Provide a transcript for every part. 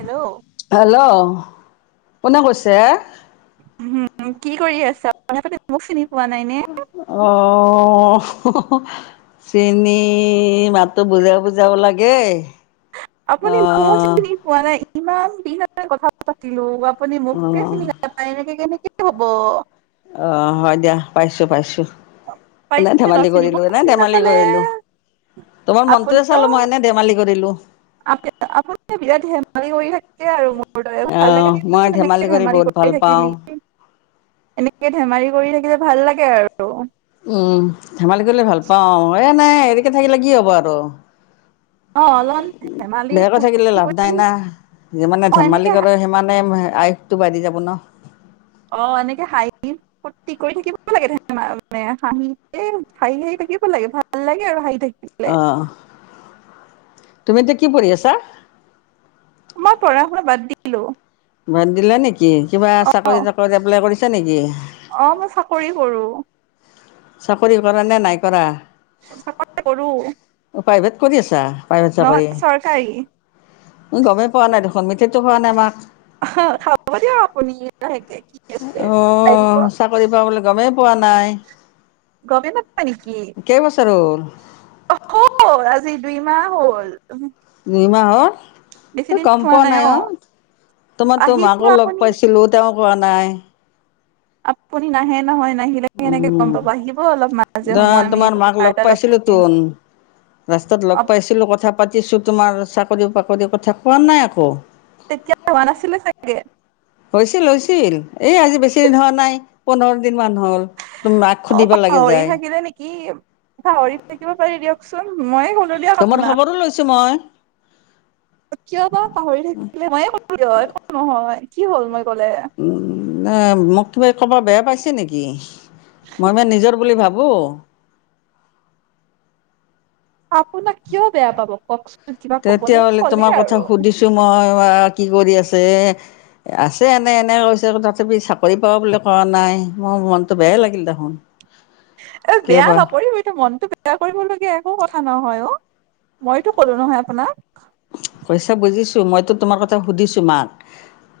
Hello hello. কোনে কৈছে। উম কি কৰি আছ আপুনী মোক চিনি পোৱা নাই নে অ অ চিনি তুমি মাতো বুজা বুজাবও লাগে। আপুনি মোক চিনি পোৱা নাই। ইমান দিছ হাজ কথা পাতিলো, আপুনি মোকে অ' চিনি নাপাই এনেক কেনেক হ'ব অঁ হয় দিয়া পাইছোঁ পাইছোঁ। এনে পাৰিছে ন ধেমালি চিনি কৰিলো মোক এনে চিনি ধেমালি নাপালে কৰিলো তোমাৰ মনটোয়ে আপুনিও চালো মই এনে ধেমালি কৰিলো। আপ আপুনি বিৰাট হেমালি কৰি থাকে আৰু ভাল অ' মই ধেমালি লাগেন কৰি ধেমাৰি বহুত ভাল গ পাওঁ। থাকিলি, এনেকে ধেমালি কৰি থাকিলে ভাল লাগে আৰু। উম। ধেমালি কৰিলে ভাল পাওঁ এই নাই তেকে থাকিলে কি হব আৰু। অ অলপমান ধেমালি বেয়াকৈ থাকিলে ফূৰ্তি লাভ কৰি নাই না যিমানে অ ধেমালি এনেকে কৰে সিমানে আয়ুসটো বাঢ়ি যাব ন। অ এনেকে হাহি ফূৰ্তি কৰি থাকিব লাগে মানে হাঁহি হাঁহি হাঁহি থাকিব লাগে ভাল লাগে আৰু হাঁহি থাকি অ', তুমি এতিয়া কি পঢ়ি আছা? মই পঢ়া শুনা বাদ দিলো। বাদ দিলা নেকি, কিবা অ চাকৰি তাকৰি এপ্লাই কৰিছা নেকি? অ মই চাকৰি কৰো চাকৰি কৰা নে নাই কৰা চাকৰি কৰো উ প্ৰাইভেট কৰি আছা? প্ৰাইভেট চাকৰি নহয় চৰকাৰী। গমেই পোৱা নাই দেখোন মিঠো খোৱা নাই মাক। খাব দিয়ক আপুনি অ', [unintelligible] চাকৰি পাওঁ বুলি গমেই পোৱা নাই গমেই নাপায় নেকি কেইবছৰ হ'ল? অ আজি দুইমাহ হ'ল দুই মাহৰ‌ বেছি তই দিন গম হোৱা পোৱা নাই অ তোমাৰ তো আহিব মাকো লগ আপুনি পাইছিলো তেওঁক পোৱা নাই আপুনি নাহে নহয় নাহিলে কেনেকে গম উম, পাব আহিব অলপ মাজে সময় আমি তোমাৰ মাক লগ পাইছিলোঁ তোন। ৰাস্তাত লগ পাইছিলোঁ, কথা [unintelligible] পাতিছোঁ তোমাৰ চাকৰি বাকৰি কথা কোৱা নাই আকৌ তেতিয়া হোৱা নাছিলে চাগে হৈছিল হৈছিল এই আজি বেছি দিন হোৱা নাই পোন্ধৰ দিন মান হ'ল তুমি মাক অ সুধিব লাগে পাহৰি যায় থাকিলে নেকি পাহৰিত থাকিব পাৰি দিয়ক চোন ময়ে কলো দিয়ক তোমাৰ আপোনাক খবৰো লৈছো মই কিয় বা পাহৰি থাকিলে ময়ে কলো দিয় একো নহয় কি হ'ল মই গলে নে মোক কিবা কব বেয়া পাইছে নেকি মই মে নিজৰ বুলি ভাব [unintelligible] আপোনাক কিয় বেয়া পাব কওকচোন কিবা কবলে তেতিয়া হ'লে ক'লে তোমাৰ আৰু কথা সুধিছো মই [unintelligible] কি কৰি আছে? আছে এনে এনে কৈছে তথাপি চাকৰি পা বুলি কোৱা নাই, মোৰ মনটো বেয়াই লাগিল দেখোন। এ কিয় বেয়া বা নকৰিবি এইটো মনটো বেয়া কৰিবলগীয়া একো কথ থা নহয় অ মইতো কলো নহয় আপোনাক। কৈছা বুজিছো মইতো তোমাৰ কথা সুধিছো মাক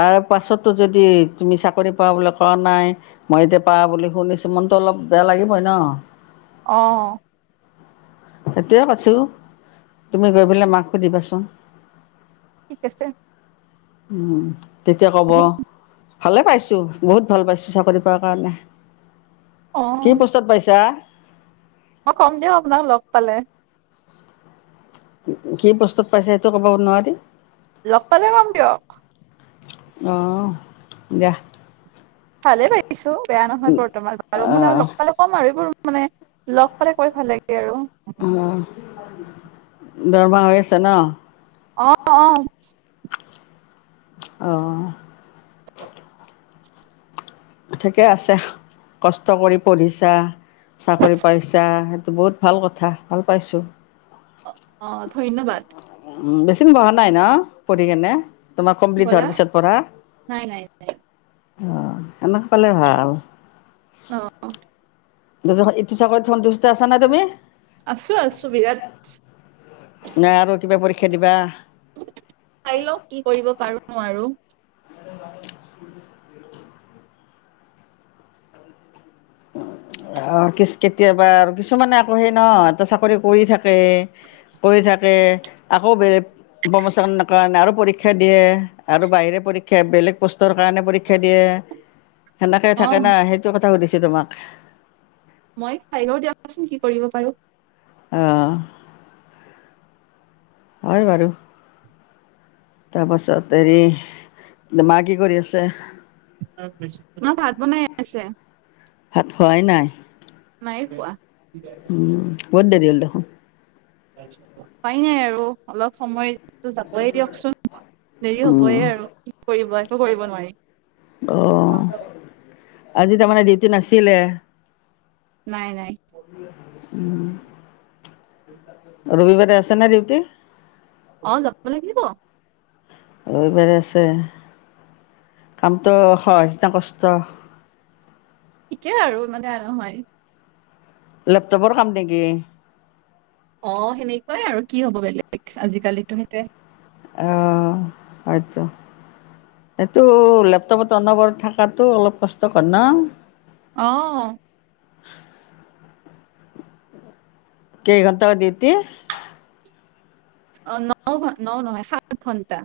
তাৰ পাছতো যদি তুমি চাকৰি পোৱা বুলি কোৱা নাই মই এতিয়া পা বুলি শুনিছো মনটো অলপ বেয়া লাগিবই ন। অ। সেইটোৱে কৈছো তুমি গৈ পেলাই মাক সুধিবাচোন। ঠিক আছে। উ তেতিয়া কব ভালে পাইছো বহুত ভাল পাইছো চাকৰি পোৱা কাৰণে। অ কি পোস্তত পাইছা? মই কম দিমক আপোনাক লগ পালে। কি পৌস্তত পাইছা সেইটো ক'ব নোৱাৰি? লগ পালে কম দিয়ক। অ দিয়াহ। ভালে পাইছো। বেয়া নহয় বৰ্তমান বাৰু মানে অঁ লগ পালে ক'ম আৰু এইবোৰ মানে লগ পালে কৈ ভাল লাগে আৰু দৰমা হৈ আছে ন অঁ অঁ ঠিকেই আছে কষ্ট কৰি পঢ়িছা চাকৰি পাইছা- ত বহুত ভাল কথা ভাল পাইছোঁ অ অ ধন্যবাদ। উ বেচি দিন বহা নাই ন পঢ়ি কেনে। তোমাৰ কি কমপ্লিট ক'লা হোৱাৰ পিছত পঢ়া। নাই নাই অ এনেক পালে ভাল, অ, [unintelligible] এটো চাকৰিত সন্তুষ্ট আছা নে তুমি আছো আছো বিৰাট নে আৰু কিবা পৰী ক্ষা দিবা চাই লওক কি কৰিব পাৰো নোৱাৰোঁ অ কিচ কেতিয়াবা আৰু কিছুমানে অ সেই নহ চাকৰি কৰি থাকে কৰি থাকে আকৌ বেলেগ প্ৰমোচনৰ কাৰণে আৰু পৰীক্ষা দিয়ে আৰু বাহিৰে পৰীক্ষা বেলেগ পোষ্টৰ কাৰণে পৰীক্ষা দিয়ে সেনেকে অ থাকে ন সেইটো কথা সুধিছ তে তোমাক মই চাই লওঁ দিয়কচোন কি কৰিব পাৰো অহ হয় বাৰু তাৰপাছত হেৰি মা কি কৰি আছে মা ভাত বনাই আছে ভাত [unintelligible] নাই কোৱা উম বহুত দেৰি হ'ল দেখোন উপাই নাই আৰু অলপ সময় যাবই দিয়কচোন দেৰি উম হবয়ে আৰু কি কৰিবা ত কৰিব নোৱাৰি। অহ আজি তাৰমানে ডিউটি নাচ চিলে? নাই নাই। উম। [inaudible] ৰবিবাৰে আছে নে দিউটি? অঁ যাব লাগিব। ৰবিবাৰে আছে কামটো সহজ না কষ্ট? ঠিকেই আৰু ইমানে নহয় লেপটপৰ কাম নেকি? অ সেনেকুৱাই আৰু কি হব বেলেগ আজিকালিটো সেইটোৱে। অ হয়তো, এইটো লেপটপত অনবৰ্ত থকাতো অলপ কষ্টকৰ ন? অঁহ। কেই ঘণ্টা ডিউটি? অ ন ঘন ন নহয় সাত ঘন্টা।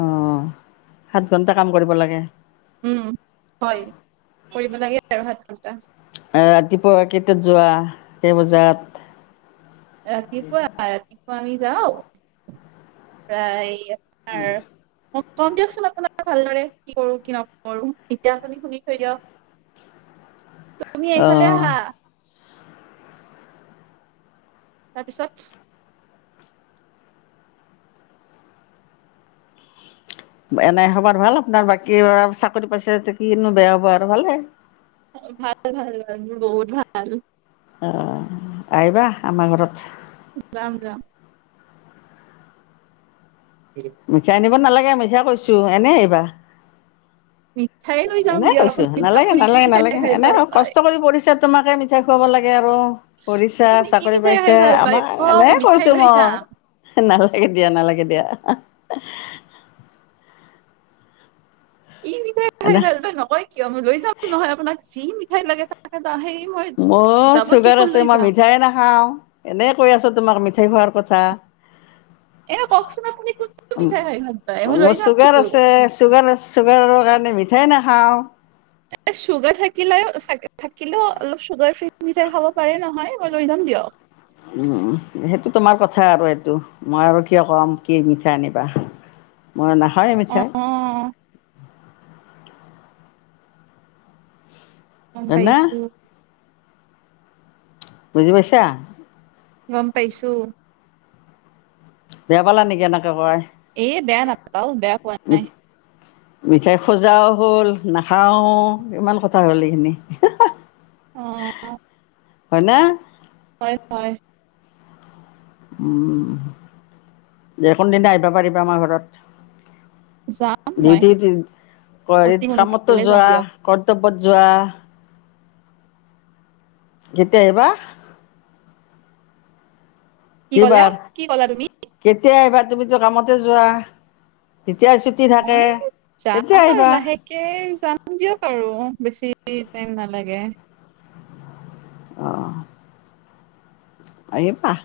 অ সাত ঘন্টা কাম কৰিব লাগে। উম হয়। কৰিব লাগে আৰু সাত ঘণ্টা। ৰাতিপুৱা কেইটাত যোৱা কেই বজাত? ৰাতিপোৱা আমি যাওঁ, প্ৰায় [unintelligible] দিয়কচোন আপো ভালদৰে কি কৰো কি নকৰো, এতিয়া খুনি শুনি থৈ দিয়ক। তুমি এইফালে অঁ আহা। তাৰপিছত? এনেই হ'ব ভাল আপোনাৰ বাকী চাকৰি পাইছে কিনো বেয়া হ'ব আৰু ভালে। ভাল ভাল ভাল বহুত ভাল। অ', আহিবা আমাৰ ঘৰত। যাম যাম। [unintelligible] মিছা কৈছো এনেই আহিবা। মিঠাই লৈ যাম এনে দিয়ক কৈছো আপুনি নালাগে আপুনি কি নালাগে মিঠাই নালাগে, খাই এনে ভাল পায় কষ্ট কৰি পঢ়িছা তোমাকে মিঠাই খুৱাব লাগে আৰু পঢ়িছা আপুনি কি চাকৰি মিঠাই পাইছা খাই ভাল পায় আমাক কওক এনে মিঠাই কৈছো লৈ যাম মই, না লাগে দিয়া নালাগে দিয়া। কি মিঠাই খাই এনে ভাল পাই নকয় কিয়, মই লৈ যাম নহয় আপোনাক যি [unintelligible] লাগে দা- সেই মই ম ডাবল চুগাৰ ট্ৰিপল আছে লৈ মই যাম মিঠাই নাখাও। এনে কৈ আছোঁ তোমাক সেই খোৱাৰ কথা। এ কওকচোন আপুনি কোনটো মিঠাই খাই ভাল পায় মই লৈ মোৰ চুগাৰ যামতো আছে চুগাৰ-চুগাৰৰ কাৰ মই মিঠাই নাখাওঁ। চুগাৰ থাকিলে চাগে থাকিলেও অলপ চুগাৰ ফ্ৰী খাব পাৰে নহয়, মই লৈ যাম দিয়ক। উম, উম, সেইটো তোমাৰ কথা আৰু এইটো মই আৰু কিয় কম, কি মিঠাই আনিবা। মই হয় মিঠাই অ অ', হয় না পাইছোঁ। বুজি পাইছা? গম পাইছোঁ। বেয়া পালা নেকি? এনেকে কও এ, বেয়া নাপাও, বেয়া পোৱা নাই। মিঠাই খোজাও হ'ল, নাখাও ইমান কথা হ'ল এইখিনি। অ হয় না? হয় হয় উম, দে কোনদিনা আহিবা পাৰিবা আমাৰ ঘৰত? যাম মই ডিউটি-টি অতি [unintelligible] কামতো সোনকালে যাম যোৱা দিয়ক ক ক'ত যোৱা? কেতিয়া আহিবা? কি ক'লা এইবাৰ কি ক'লা তুমি কেতিয়া আ তুমিতো কামতে যোৱা? যেতিয়া ছুটি থাকে মই যাম তেতিয়া আৰু আহিবা লাহেকে যাম দিয়ক আৰু বেছি এ টাইম নালাগে অঁ আহিবাহ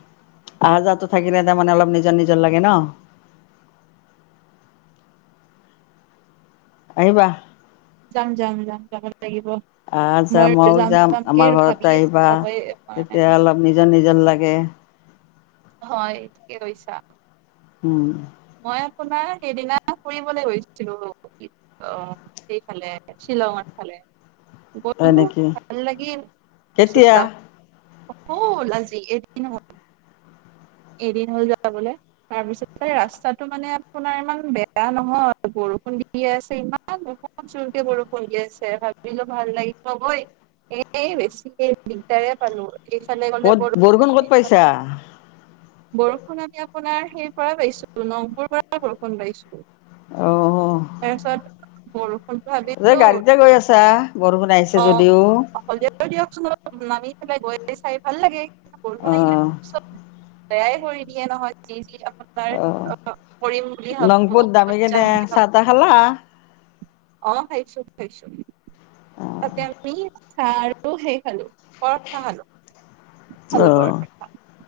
আহা যাহাটো থাকিলে তাৰমানে অলপ নিজৰ নিজৰ লাগে ন আহিবা যাম যাম যাম যাব লাগিব আহা যোৱা মই মইও যাম যাম কে আমাৰ ঘৰত ভাবি আছো আহিবা যাবই পৰা নাই কে হয় কি কৰিছা উম মই আপোনাৰ সেইদিনা ফুৰিবলৈ গৈছিলো অ সেইফালে শ্বিলঙৰ ফালে হয় গীও নেকি ভাল লাগিল কেতিয়া হ'ল আজি এদিন হ'ল এদিন হ'ল যাবলে তাৰপিছতে ৰাস্তা ৰাস্তাটো মানে আপোনাৰ ইমান বেয়া নহয় বৰষুণ দি আছে ইমান বহুত জোৰকৈ বৰষুণ দি আছে ভাবিলো ভাল লাগিব গৈ এই বেছিকে দিগদাৰে পালো। এইফালে গলে ক'ত, বৰষুণ ক'ত এইফালে পাইছা? বৰষুণ আমি আপোনাৰ সেইপৰে পাইছো। ত নংপুৰ পৰা বৰষুণ পাইছো অঁ তাৰপিছত বৰ যে [unintelligible] গাড়ীতে গৈ আছা বৰষুণ আহিছে অ যদিও [unintelligible] দিয়কচোন নামি পেলাই গৈ [unintelligible] চাই ভাল লাগে। বৰষুণ আহিলে অঁ চব তৈয়াই কৰি দিয়ে নহয় যি ঠি তাৰ অ নংপুত নামিকিনে চাহ তাহ খালা। অহ খাইছো খাইছো। তাতে আমি। চাহ আৰু হেৰী খালো। পৰঠা খালোঁ। অহ।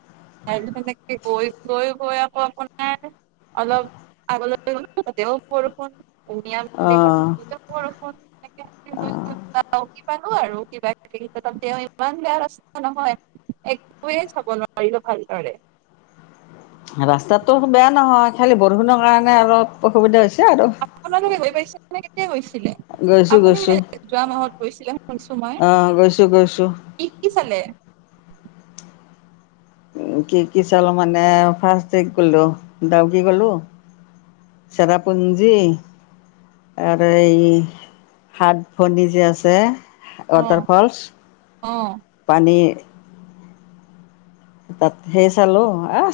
ক গৈ গৈ গৈ আকৌ আপোনাৰ অলপ আগলৈ বৰষু। [unintelligible] কি প অঁ [unintelligible] আৰু কিবা কিবি ক ত তেওঁ ইমান বেয়া ৰাস্তা নহয় একোৱেই চাব নোৱাৰিলো ভালদৰে। ৰাস্তাতটো বেয়া নহয়, খালি বৰষুণৰৰ কাৰণে অলপ অসুবিধা হৈছে আৰু আপোনালোকে গৈ পাইছেনে, কেতিয়া গৈছিলে, আপুনি কেতিয়া যোৱা মাহত গৈছিলে। শুনিছো মই অহ, গৈছোঁ গৈছোঁ কি কি চালে? কি কি চলো মানে ফাৰ্ষ দে গলো দাউক গলো চেৰাপুঞ্জী আৰু এই সাত ভনী যে আছে। [unintelligible] অ ৱাটাৰফলছ, অ পানি তাত সেই চালো,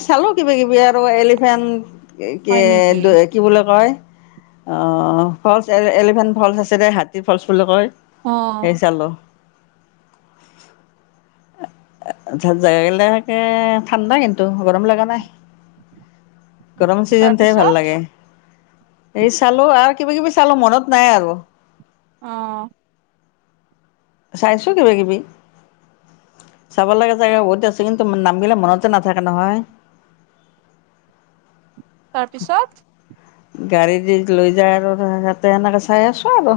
চালো কিবা কিবি আৰু এলিফেণ্ট কি হয় নেকি? কি বুলি কয় [unintelligible] অ ফলচ এলিভেন ফলচ আছে দে হাতী [unintelligible] ফলচ বুলি কয় অ সেই চালো। ত জাগা গলে [unintelligible] এ ঠাণ্ডা কিন্তু গৰম লগা নাই। গৰম চিজনতেহে ভাল তাৰপিছত লাগে। এই চালো আৰু কিবা কিবি চালো মনত নাই আৰু। অহ। চাইছো কিবা কিবি, চাব লগা জেগা বহুতে আছে কিন্তু নাম বিলাক মনতে নাথাকে নহয়। তাৰপিছত। গাড়ী দি লৈ যায় আৰু, তাতে সেনেকে চাই আছো আৰু।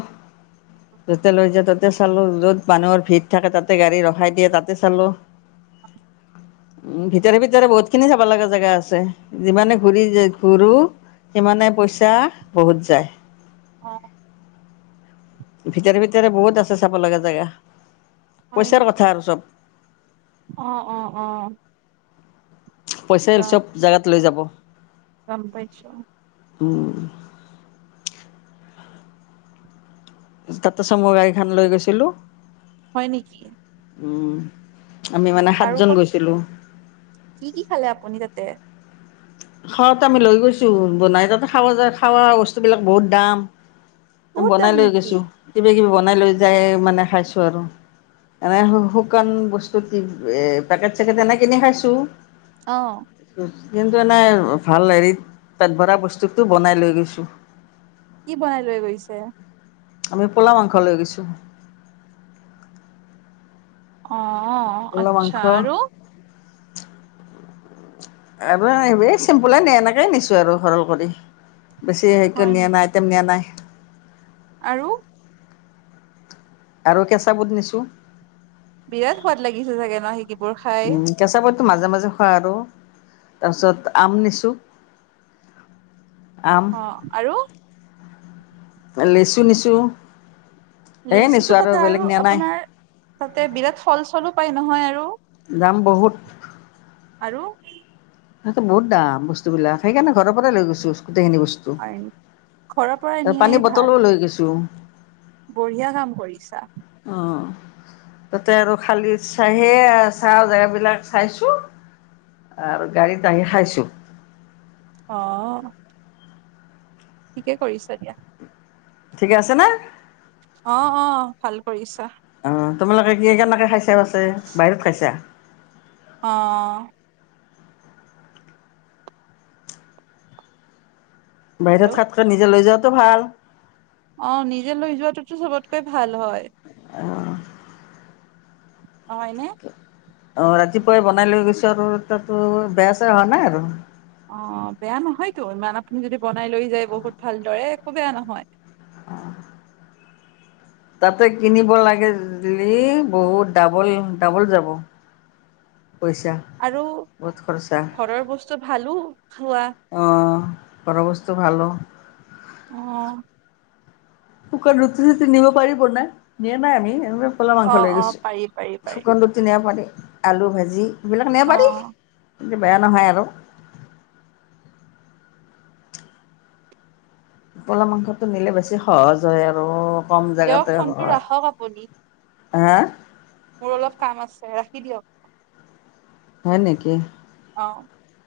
য'তে লৈ যায়, ত'তে চালো। য'ত মানুহৰ ভিৰ থাকে, তাতে গাড়ী ৰখাই দিয়ে, তাতে চালো। উম, ভিতৰে ভিতৰে বহুত খিনি চাব লগা জেগা আছে, যিমানেই ঘূৰি ঘূৰো সিমানেই পইচা বহুত যায়। অ। ভিতৰে ভিতৰে বহুত আছে চাব লগা জেগা। হয় পইচাৰ নেকি? কথা আৰু চব। অ', অ', অ। পইচাই যাম চব জাগাত লৈ যাব। গম পাইছো। উম। তাতে চুমু গাড়ীখন লৈ গৈছিলো। হয় নেকি? উম। আমি মানে আৰু সাতজন ক'ত গৈছিলো। কি কি খালে আপুনি তাতে। খাৱাটো আমি লৈ গৈছো বনাই, তাতে খাৱা যায় খাৱা বস্তুবিলাক বহুত দাম। বহুত বনাই দাম লৈ নেকি? গৈছো, কিবা কিবি বন বনাই লৈ যাই মানে খাইছো আৰু। এনেই শুকান বস্তু এ পেকেট-চেকেট এনেই কিনি খাইছো। অঁ। কিন্তু এনেই ভাল হেৰিত পেট ভৰা বস্তুটো বনাই লৈ গৈছো। কি বনাই লৈ গৈছে? আমি পোলাও মাংস লৈ গৈছো। অঁ। অ', আতচা। আৰু? আৰু এইবেই চিম্পুলে এনেকেই নিছো আৰু সৰল কৰি। বেছি হেৰিকে হয় নিয়া নেকি? নাই, আইটেম নিয়া নাই। আৰু? আৰু কেঁচা বুট নিছোঁ। সোৱাদ লাগি চাগে নহ বোৰ খাই কেঁচা বুটটো মাজে মাজে খোৱা আৰু তাৰপিছত আম নিছো। অ আৰু লিচু নিছো। লিচুতো তাতে আৰু আপোনাৰ তাতে বিৰাট ফল চলো পায় নহয় আৰু দাম বহুত। আৰু তাতটো বহুত দাম বস্তু বিলাক সেইকাৰণে ঘৰৰ পৰাই লৈ গৈছো। গোটেইখিনি বস্তু হয়, ঘৰৰ পৰা আৰু নিয়াই পানী ভাল বটলো লৈ গৈছো। বঢ়িয়া কাম কৰিছা। অ তাতে আৰু খালি চাহে চাহ জেগা বিলাক চাইছো আৰু গাড়ীত দাঙি খাইছোঁ। অ ঠিকে কৰিছা দিয়া। ঠিকে আছে নে। অ', অ'। ভাল কৰিছা। অ', তোমালোকে কি, কেনেকে খাইছ [unintelligible] বাহিৰত খাইছা? অ' বাহিৰত হেল্ল' খোৱাতকে নিজে লৈ যোৱা টো, ভাল। অ', নিজে লৈ যোৱাটোতো চবতকে ভাল হয়। অ'। হয়নে? অ', ৰাতিপুৱাই বনাইলৈ গৈছোঁ আৰু তাতো বেয়া, চেয়া হোৱা নাই আৰু। অ', বেয়া নহয়তো, ইমান আপুনি যদি বনাই লৈ যায় বহুত ভালদৰে একো বেয়া নহয়। অ'। তাতে কিনিব লাগে, [unintelligible] বহুত ডাবল, ডাবল যাব। পইচা, আৰু বহুত খৰচা। ঘৰৰ বস্তু ভালো খোৱা অ', ঘৰৰ বস্তু ভাল অ। শুকান ৰুটি চুতি নিব পাৰি বনাই। নিয়া নাই আমি কলা অ মাংস লৈ অ গৈছোঁ। পাৰি পাৰি পাৰি শুকান ৰুতি নিয়া পানী আলু ভাজি এইবিলাক নিয়ে অ পাৰি। ইতে বেয়া নহয় আৰু। পলা মাংসটো নিলে বেছি সহজ হয় আৰু। কম দিয়ক ফোনটো ৰাখক আপুনি। হে? মোৰ অলপ কাম আছে, ৰাখি দিয়ক। হয় নেকি? অ,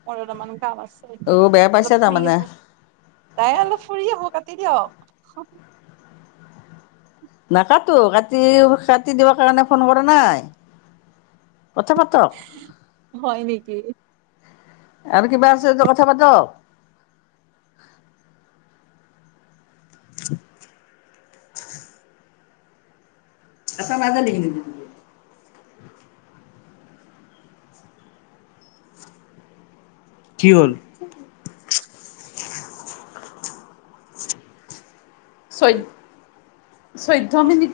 মোৰ দুটামান কাম আছ ছে অ এতিয়া বেয়া পাইছা অলপ ফুৰি তাৰমানে। আহোঁ। তাই অলপ ফুৰি আহো কাটি দিয়ক। [unintelligible] নাকাতো কাটি কাটি দিব কাৰণে ফোন কৰা নাই। কথা পাতক হয় নেকি? আৰু কিবা আছে যদি কথা পাতক। [inaudible] [unintelligible] কি হ'ল? চৈ চৈধ্য মিনিট